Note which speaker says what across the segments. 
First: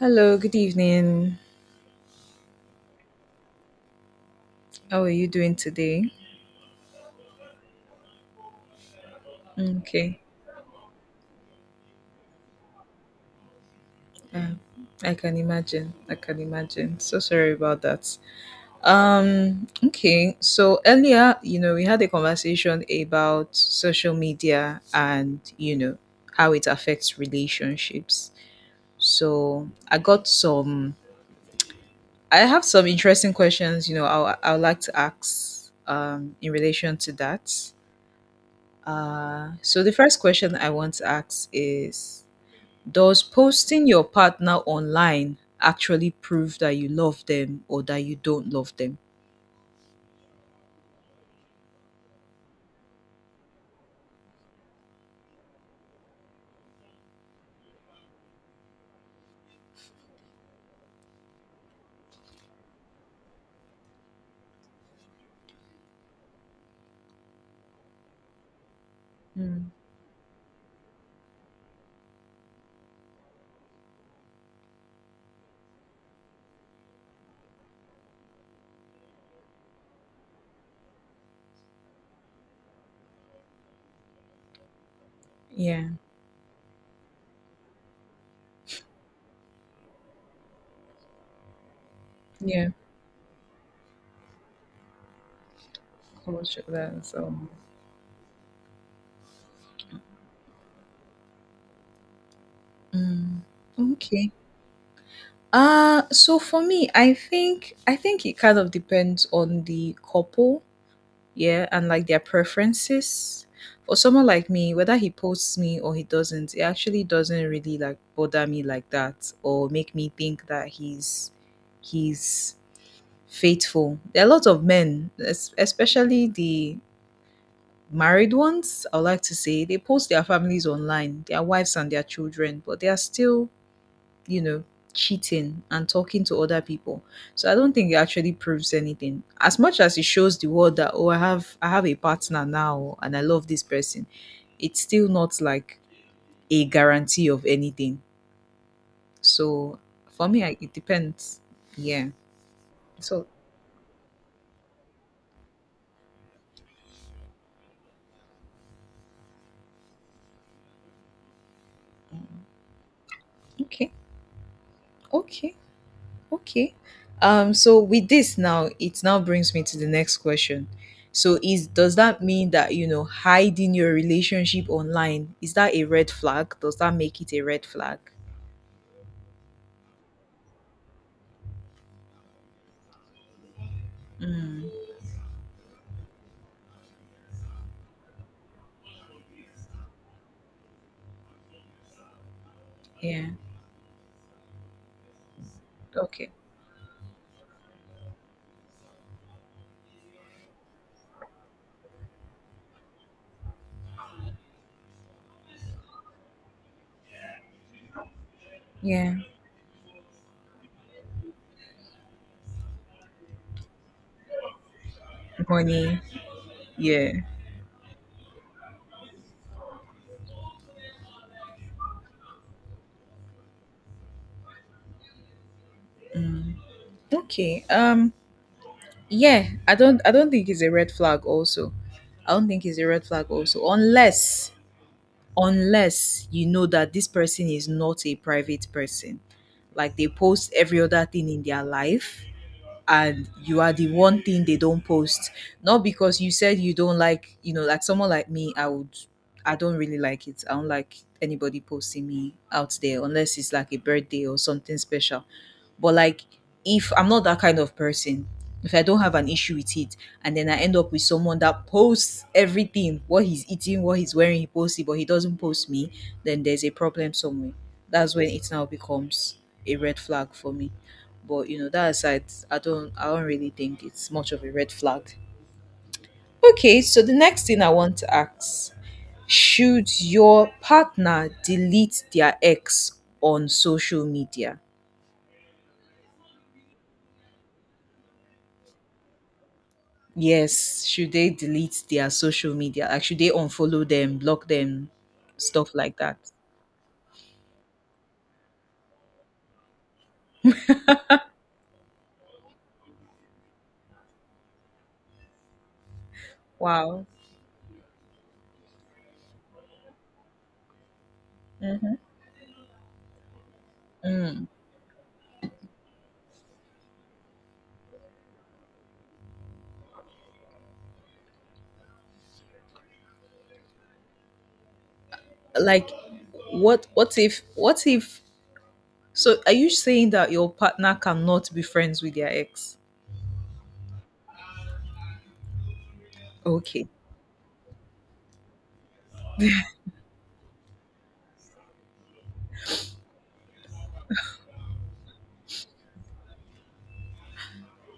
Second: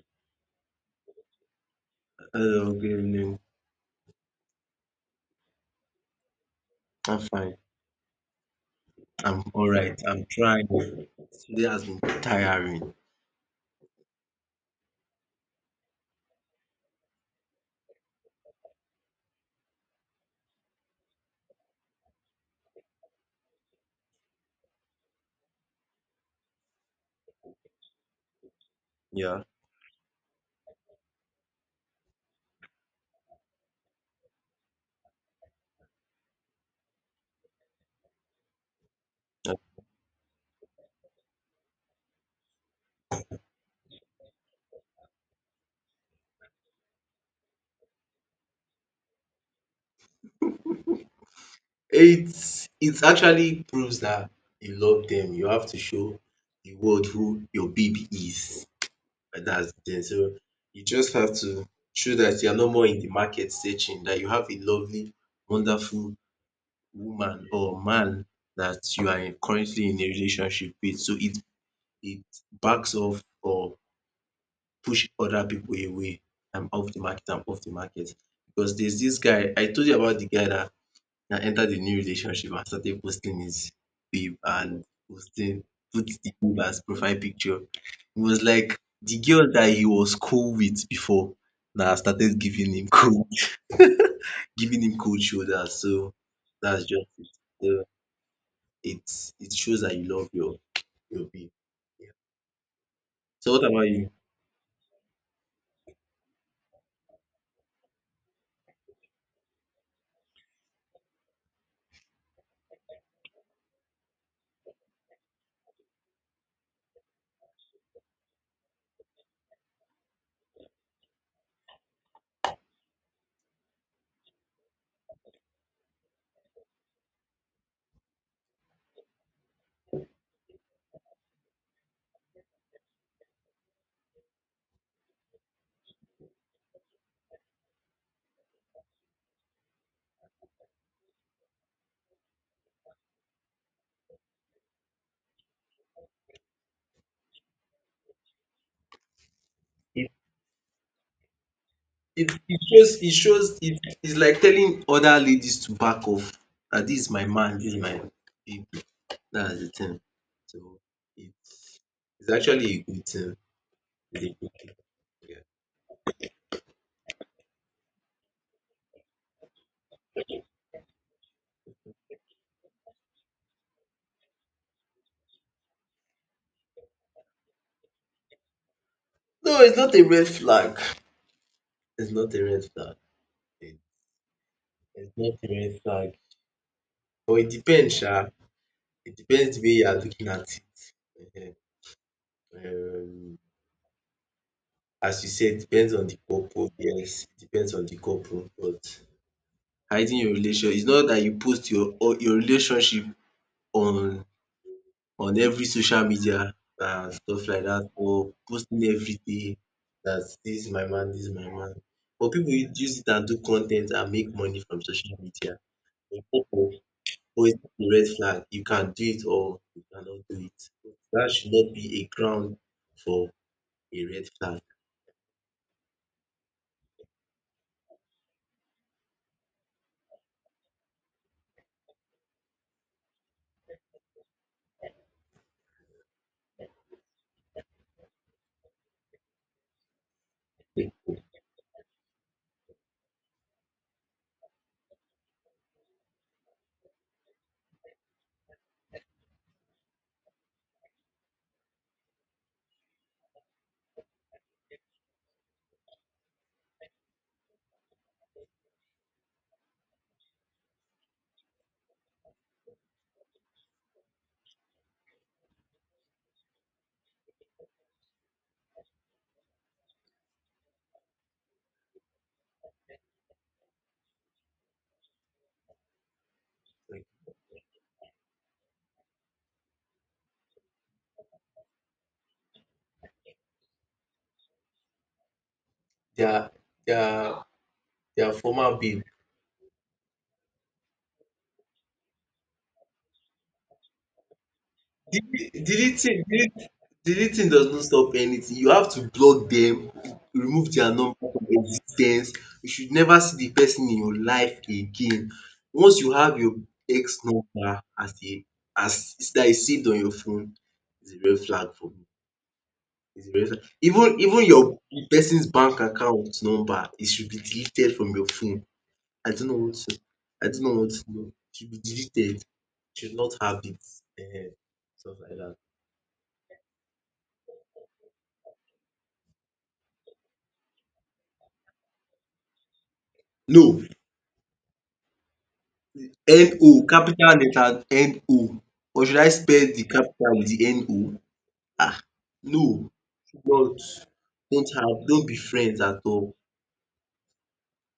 Speaker 1: Hello, good evening.
Speaker 2: Hello, good evening.
Speaker 1: How are you doing today?
Speaker 2: I'm fine. I'm all right.
Speaker 1: Okay.
Speaker 2: I'm trying. Today has been tiring.
Speaker 1: Uh, I can imagine. I can imagine. So sorry about that. Okay. So earlier, we had a conversation about social media and, how it affects relationships.
Speaker 2: Yeah.
Speaker 1: So I have some interesting questions, I would like to ask in relation to that. So the first question I want to ask is, does posting your partner online actually prove that you love them or that you don't love them?
Speaker 2: It actually proves that you love them. You have to show the world who your baby is. And that's then. So you just have to show that you're no more in the market searching, that you have a lovely, wonderful woman or man that you are
Speaker 1: Mm.
Speaker 2: currently in a relationship with. So it backs off or push other people away. I'm off the market, I'm off the market. Because there's this guy, I told you about the guy that entered the new relationship and started posting his babe and posting,
Speaker 1: Yeah,
Speaker 2: put the babe as profile picture. It was like the girl that he was cool with before now started
Speaker 1: yeah,
Speaker 2: giving him cold, giving him cold shoulders. So
Speaker 1: much of
Speaker 2: that's
Speaker 1: that.
Speaker 2: just it.
Speaker 1: So,
Speaker 2: So it shows that you love your babe. Yeah.
Speaker 1: Mm,
Speaker 2: So what about you?
Speaker 1: okay. So for me, I think it kind of depends on the couple, yeah, and like their preferences. For someone like me, whether he posts me or he doesn't, it actually doesn't really like bother me like that or make me think that he's faithful. There are lots of men, especially the married ones, I would like to say, they post their families online, their wives and their children, but they are still, you know, cheating and talking to other people. So I don't think it actually proves anything. As much as it shows the world that, oh, I have a partner now and I love this person, it's still not like a guarantee of anything. So for me, it depends. Yeah.
Speaker 2: It shows it
Speaker 1: So
Speaker 2: shows it it's like telling other ladies to back off. That this is my man, this is my babe. That is the tin. So it's it's
Speaker 1: mm,
Speaker 2: actually a good tin.
Speaker 1: okay.
Speaker 2: It's a good tin, yeah.
Speaker 1: Okay. Okay. So with this now, it now brings me to the next question. So is does that mean that hiding your relationship online is that a red flag? Does that make it a red flag?
Speaker 2: No, it's not a red flag. It's not a red flag. It
Speaker 1: Mm,
Speaker 2: it's not a red flag but it depends sha. It depends the way you are looking at it.
Speaker 1: yeah.
Speaker 2: Um as you said, depends on the
Speaker 1: Okay.
Speaker 2: couple. Yes, it depends on the couple but hiding your relation, it's not that you post your or your relationship on on every social media and stuff like that, or posting
Speaker 1: Yeah.
Speaker 2: everyday that this is my man, this is my man. But pipu use it and do content and make money from social media.
Speaker 1: Money.
Speaker 2: But people
Speaker 1: Yeah.
Speaker 2: always put the red flag. You can do it or you cannot do it. That should not be a ground for a red flag.
Speaker 1: Okay. Yeah. I don't. I don't think it's a red flag. Also, I don't think it's a red flag. Also, unless you know that this person is not a private person. Like they post every other thing in their life, and you are the one thing they don't post. Not because you said you don't like, like someone like me. I would, I don't really like it. I don't like anybody posting me out there, unless it's like a birthday or something special. But like, if I'm not that kind of person, if I don't have an issue with it, and then I end up with someone that posts everything, what he's eating, what he's wearing, he posts it but he doesn't post me, then there's a problem somewhere. That's when it now becomes a red flag for me. But that aside, I don't really think it's much of a red flag. Okay, so the next thing I want to ask, should your partner delete their ex on social media?
Speaker 2: Dia dia dia former babe.
Speaker 1: Yes, should they delete their social media? Like, should they unfollow them, block them,
Speaker 2: Dele-
Speaker 1: stuff like that?
Speaker 2: Deleting delete- Deleting does not stop anything. You have to block them, remove their number from existence. You should never see the person in your life again. Once you have your
Speaker 1: Wow.
Speaker 2: ex number as a as that is saved on your phone, it's a red flag for
Speaker 1: Mm-hmm.
Speaker 2: me. It's a red flag. Even
Speaker 1: Mm.
Speaker 2: your the person's bank account number, it should be deleted from your phone. I don't know what to I don't know what to know. It should be deleted. You should not have it. Ehen, stuff like that.
Speaker 1: Like, what? What if? What if? So, are you saying that your partner cannot be friends with their ex?
Speaker 2: No, NO
Speaker 1: Okay.
Speaker 2: capital letter NO, or should I spell the capital with the NO? um no, should not. Don't be friends at all.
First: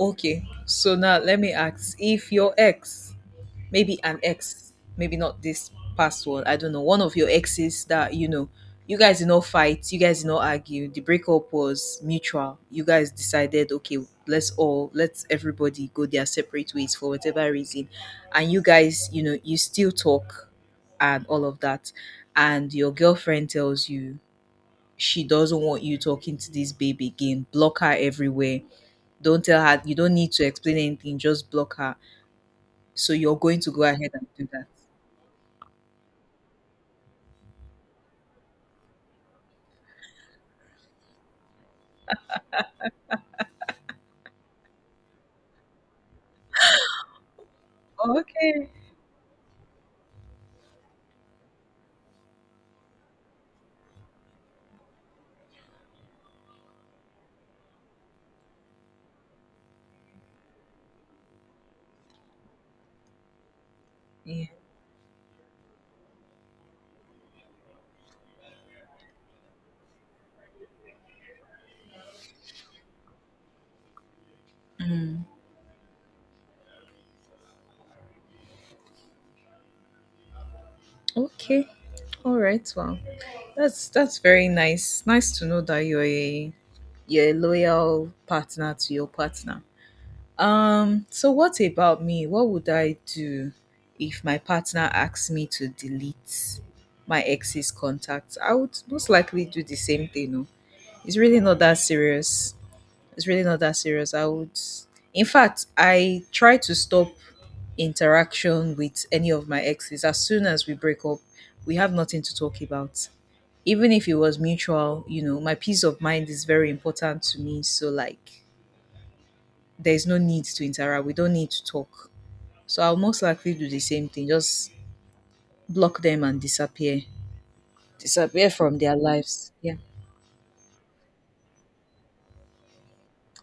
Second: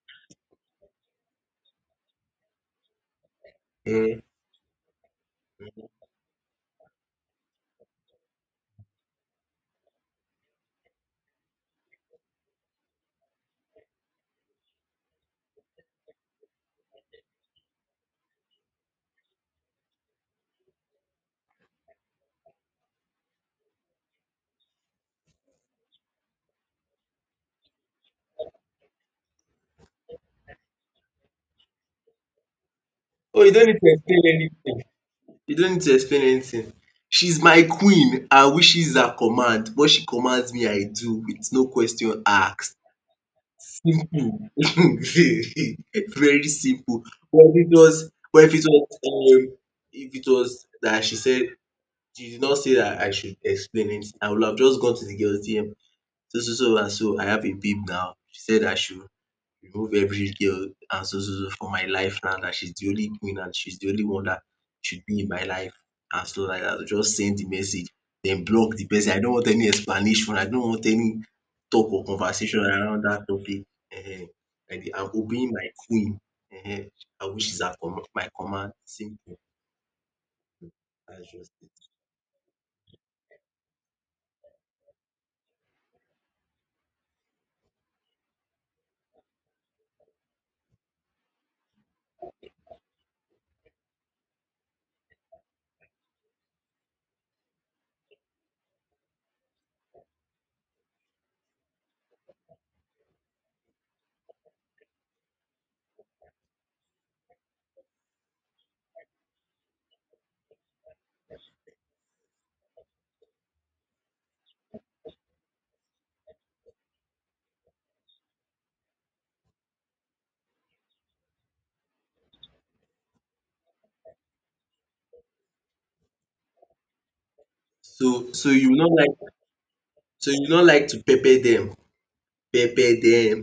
Speaker 1: Okay, so now let me ask, if your ex, maybe an
Speaker 2: um
Speaker 1: ex, maybe not this past one, I don't know, one of your exes that you guys did not fight, you guys did not argue, the breakup was mutual, you guys decided, okay, let's everybody go their separate ways for whatever reason, and you guys, you still talk and all of that, and your girlfriend tells you she doesn't want you talking to this babe again, block her everywhere, don't tell her, you don't need to explain anything, just block her. So you're
Speaker 2: oh, you
Speaker 1: going
Speaker 2: don't
Speaker 1: to
Speaker 2: need
Speaker 1: go
Speaker 2: to
Speaker 1: ahead
Speaker 2: explain
Speaker 1: and do that?
Speaker 2: anything. You don't need to explain anything. She's my queen, her wishes are command, what she commands me I do with no question asked, simple. Very simple. But
Speaker 1: Oh, okay.
Speaker 2: if it was that she said, she did not say that I should explain it. I would have just gone to the girl's DM. So so so and so I have a babe now. She said I should remove every girl and so so so from my life now that she's the only queen and she's the only one that
Speaker 1: Yeah.
Speaker 2: should be in my life and so like that. Just send the message, then block the person. I don't want any explanation. I don't want any talk or conversation around that topic. Ehen. Like the I'm
Speaker 1: Mm.
Speaker 2: obeying my queen. Ehen. I wish is at com- my command. Simple. That's just
Speaker 1: Okay.
Speaker 2: it.
Speaker 1: All right. Well, that's very nice. Nice to know that you're a loyal partner to your partner. So what about me? What would I do if my partner asks me to delete my ex's contacts? I would most likely do the same thing. No, it's really not that serious. It's really not that serious. I would, in fact, I try to stop interaction with any of my exes as soon as we break up. We have nothing to talk about. Even if it was mutual, my peace of mind is very important to me. So, like, there's no need to interact. We don't need to talk. So, I'll most likely do the same thing, just block them and disappear.
Speaker 2: So
Speaker 1: Disappear
Speaker 2: you will
Speaker 1: from
Speaker 2: not
Speaker 1: their
Speaker 2: like,
Speaker 1: lives. Yeah.
Speaker 2: so you don't like to pepper them, pepper them.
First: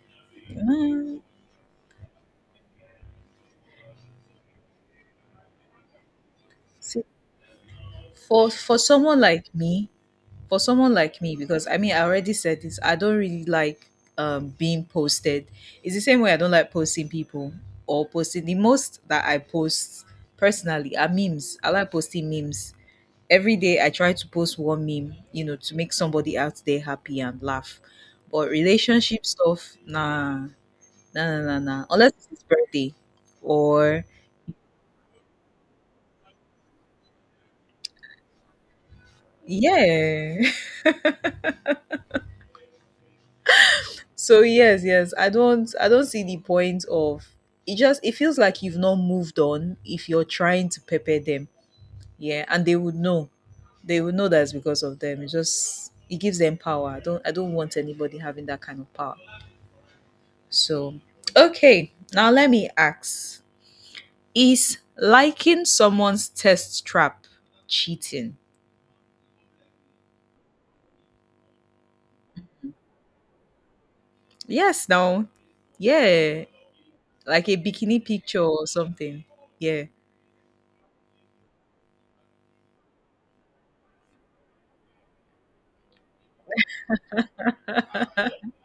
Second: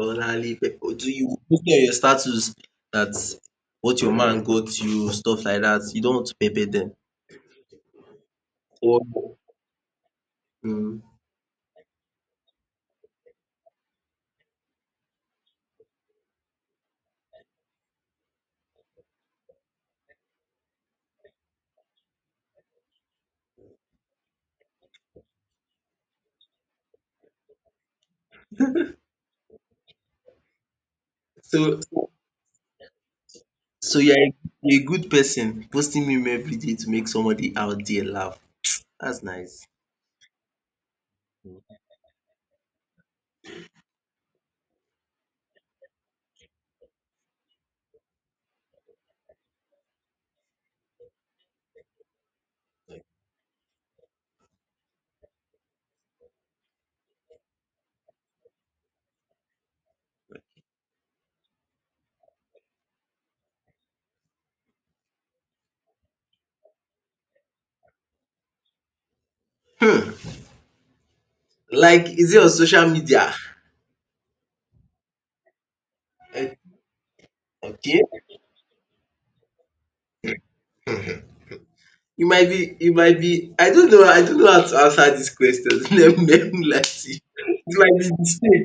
Speaker 2: Orally pepper, do
Speaker 1: Mm,
Speaker 2: you put on your status that what your man got you, stuff like that? You don't want to pepper them.
Speaker 1: see, for
Speaker 2: Or
Speaker 1: someone like me,
Speaker 2: um
Speaker 1: because I mean I already said this, I don't really like being posted. It's the same way I don't like posting people, or posting. The most that I post personally are memes. I like posting memes every day. I try to post one meme, to make somebody out there happy and laugh. But relationship stuff, nah, nah, nah, nah,
Speaker 2: so
Speaker 1: nah. Unless it's birthday
Speaker 2: so
Speaker 1: or
Speaker 2: you are a good person posting meme everyday to make somebody out there laugh, that's nice.
Speaker 1: yeah. So yes, yes, I don't see the point of It just, it feels like you've not moved on if you're trying to pepper them. Yeah, and they would know. They would know that's because of them. It just, it gives them power. I don't want anybody having that kind of power. So okay, now let me ask. Is liking someone's test trap cheating?
Speaker 2: Like is it on social media?
Speaker 1: Yes, no. Yeah.
Speaker 2: Eh,
Speaker 1: Like a
Speaker 2: okay,
Speaker 1: bikini picture or something. Yeah.
Speaker 2: you might be, I don't know, I don't know how to answer dis question. Let me lie to you. It might be di,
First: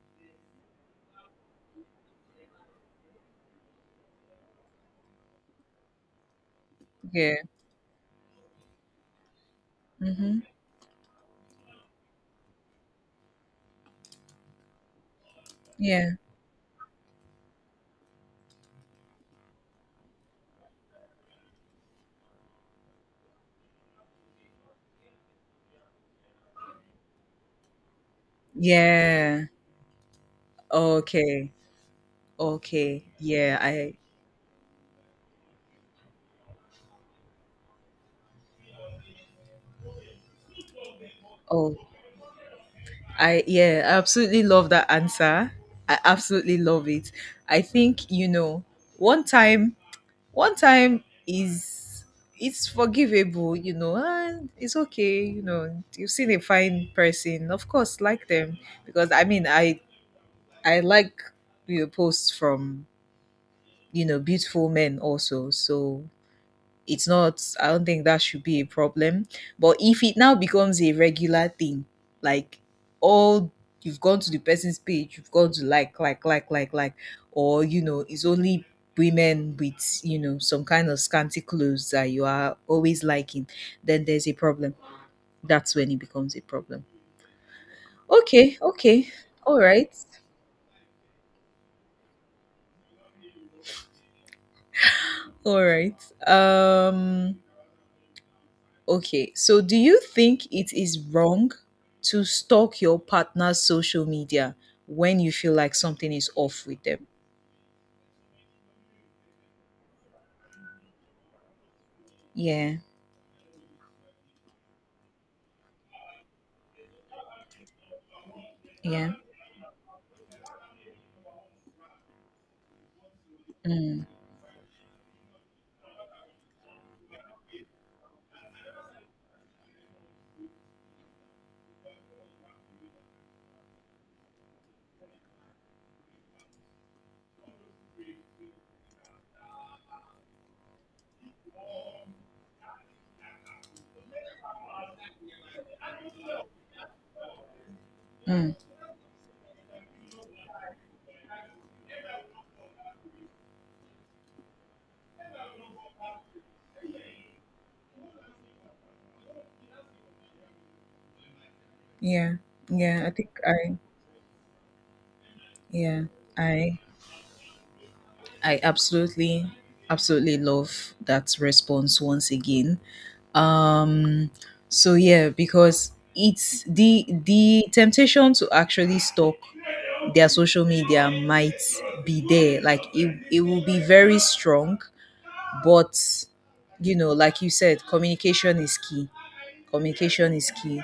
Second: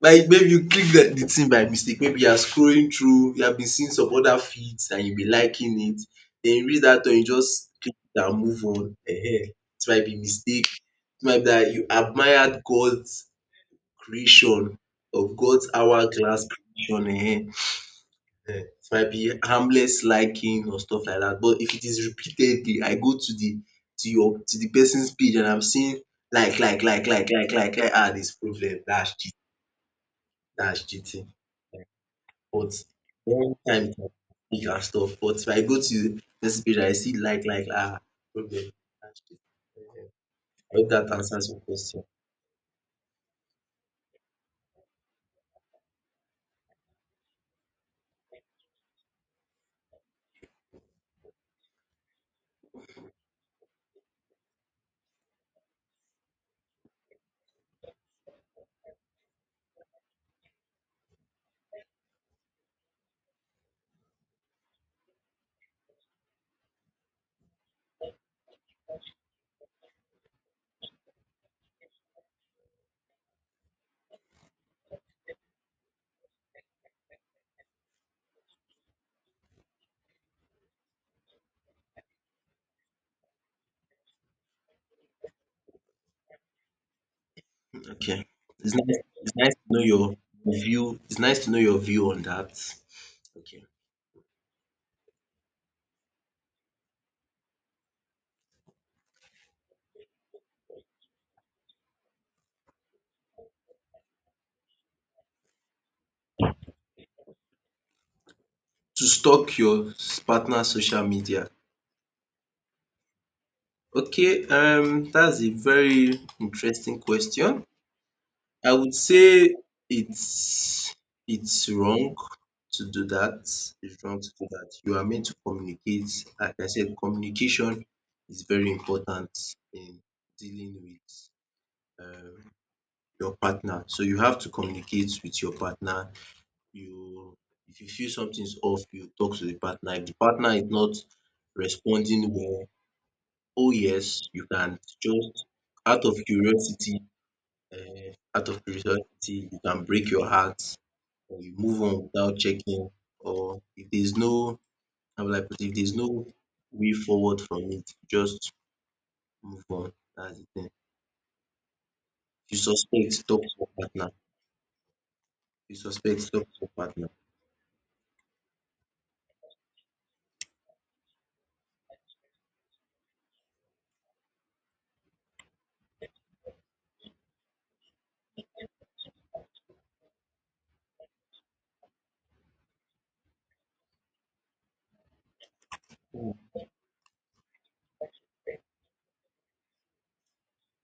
Speaker 2: like maybe you click the thing by mistake, maybe you are scrolling through, you have been seeing some other feeds and you be liking it, then you reach that one you
Speaker 1: Yeah.
Speaker 2: just click it and move on. It might be
Speaker 1: Mm-hmm.
Speaker 2: mistake, it might be that you admired God's creation, of God's
Speaker 1: Yeah.
Speaker 2: hourglass creation. Ehen. Eh? It might be harmless liking or stuff like that, but if it is repeatedly I go to the to the person's page and I'm seeing like, ah this problem,
Speaker 1: Yeah.
Speaker 2: that's cheating.
Speaker 1: Okay.
Speaker 2: But
Speaker 1: Okay.
Speaker 2: when
Speaker 1: Yeah.
Speaker 2: time come make you and stuff. But if I go to message page, I see like, ah problem. Ah, shit. I hope that answers your
Speaker 1: Oh,
Speaker 2: question.
Speaker 1: yeah, I absolutely love that answer. I absolutely love it. I think, one time, one time it's forgivable, and it's okay. You've seen a fine person, of course, like them. Because I mean, I like your posts from, beautiful men also. So, it's not I don't think that should be a problem. But if it now becomes a regular thing, like, all, you've gone to the person's page, you've gone to like, or it's only women with some kind of scanty clothes that you are always liking, then there's a problem. That's when it becomes a problem.
Speaker 2: Okay.
Speaker 1: Okay, okay,
Speaker 2: It's nice
Speaker 1: all
Speaker 2: to know
Speaker 1: right,
Speaker 2: your view. It's nice to know your view on that. Okay.
Speaker 1: all right, um okay, so do you think it is wrong to stalk your partner's social media when you feel like something is off with them?
Speaker 2: To stalk your partner's social media.
Speaker 1: Yeah,
Speaker 2: Okay, that's a very interesting question. I would
Speaker 1: yeah,
Speaker 2: say it's it's wrong to do that. It's
Speaker 1: mm,
Speaker 2: wrong to do that. You are meant to communicate. Like I said, communication is very important in dealing with um your partner. So you have to communicate with your partner. You If you feel something's off, you talk to the partner. If the partner is not responding well, oh yes, you can just out of curiosity, um out
Speaker 1: mm,
Speaker 2: of curiosity you can break your heart, or you move on without checking, or if there's no, how will I put it, if there's no way forward from it, just move on, that's the thing.
Speaker 1: yeah,
Speaker 2: If you
Speaker 1: yeah. I
Speaker 2: suspect,
Speaker 1: think
Speaker 2: talk to your partner. If you
Speaker 1: yeah,
Speaker 2: suspect, talk to your
Speaker 1: I,
Speaker 2: partner.
Speaker 1: I absolutely, absolutely love that response once again. um so yeah, because it's the temptation to actually stalk their social media might be there, like, it will be very strong. But like you said, communication is key. Communication is key.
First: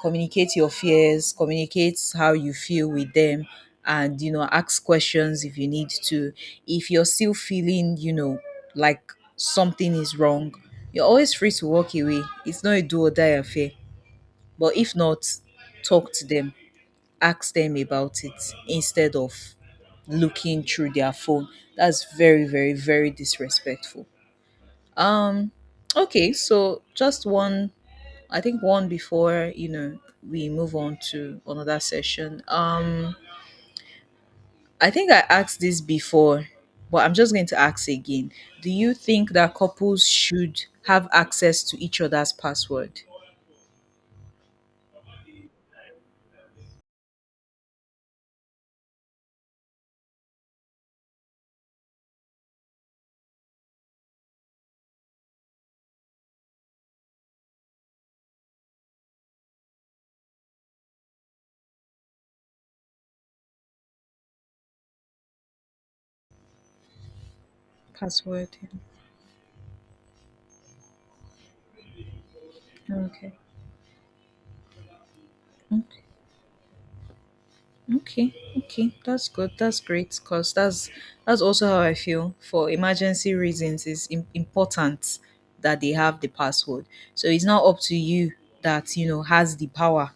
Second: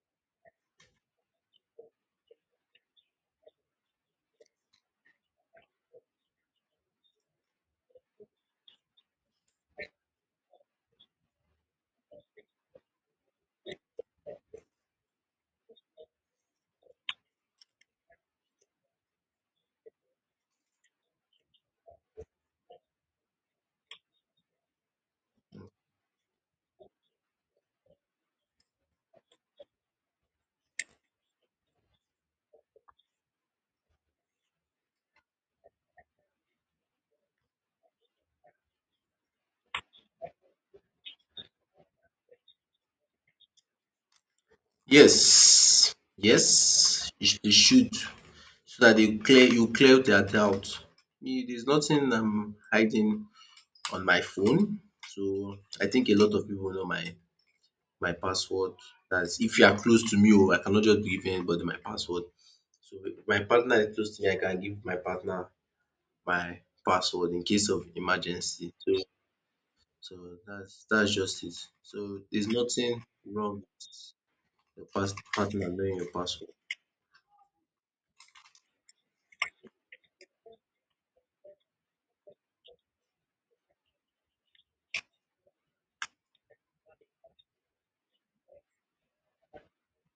Speaker 1: Communicate your fears, communicate how you feel with them, and ask questions if you need to. If you're still feeling, like something is wrong, you're always free to walk away. It's not a do or die affair. But if not, talk to them, ask them about it instead of looking through their phone. That's very, very, very disrespectful. Um, okay, so just one, I think one, before, we move on to another session. I think I asked this before, but I'm just going to ask again. Do you think that couples should have access to each other's password?
Speaker 2: Yes, yes you they should, so that dey clear, you clear their doubt. Me, there's nothing I'm hiding on my phone, so I think a lot of people know my password. That's if you are close to me oh, I cannot just give anybody my password. So if my partner is close to me, I can give my partner my password in case of
Speaker 1: Password.
Speaker 2: emergency.
Speaker 1: Yeah.
Speaker 2: So so that's just it. So there's nothing
Speaker 1: Okay.
Speaker 2: wrong with your partner knowing
Speaker 1: Okay.
Speaker 2: your password.
Speaker 1: Okay, okay, that's good. That's great because that's also how I feel. For emergency reasons, it's important that they have the password. So it's not up to you that has the power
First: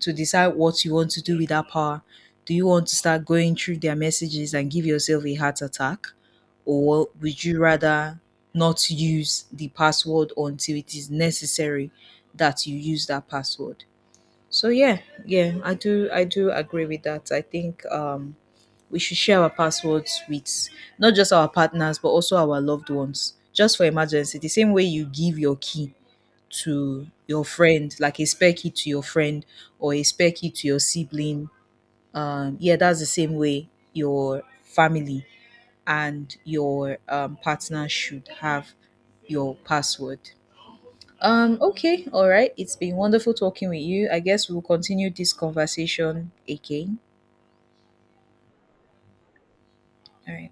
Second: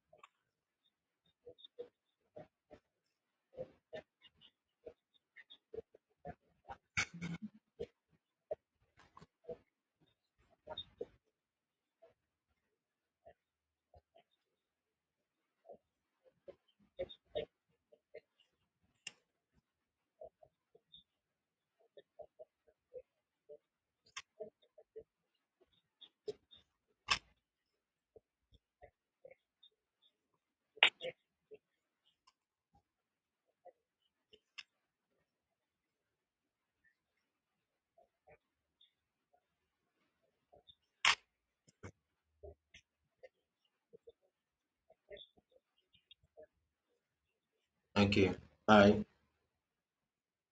Speaker 1: to decide what you want to do with that power. Do you want to start going through their messages and give yourself a heart attack, or would you rather not use the password until it is necessary that you use that password? So yeah, yeah, I do agree with that. I think we should share our passwords with not just our partners but also our loved ones, just for emergency. The same way you give your key to your friend, like a spare key to your friend or a spare key to your sibling. Yeah, that's the same way your family and your partner should have your password. Okay, all right. It's been wonderful talking with you. I guess we'll continue this conversation again.
Speaker 2: Okay. Bye.
Speaker 1: All right.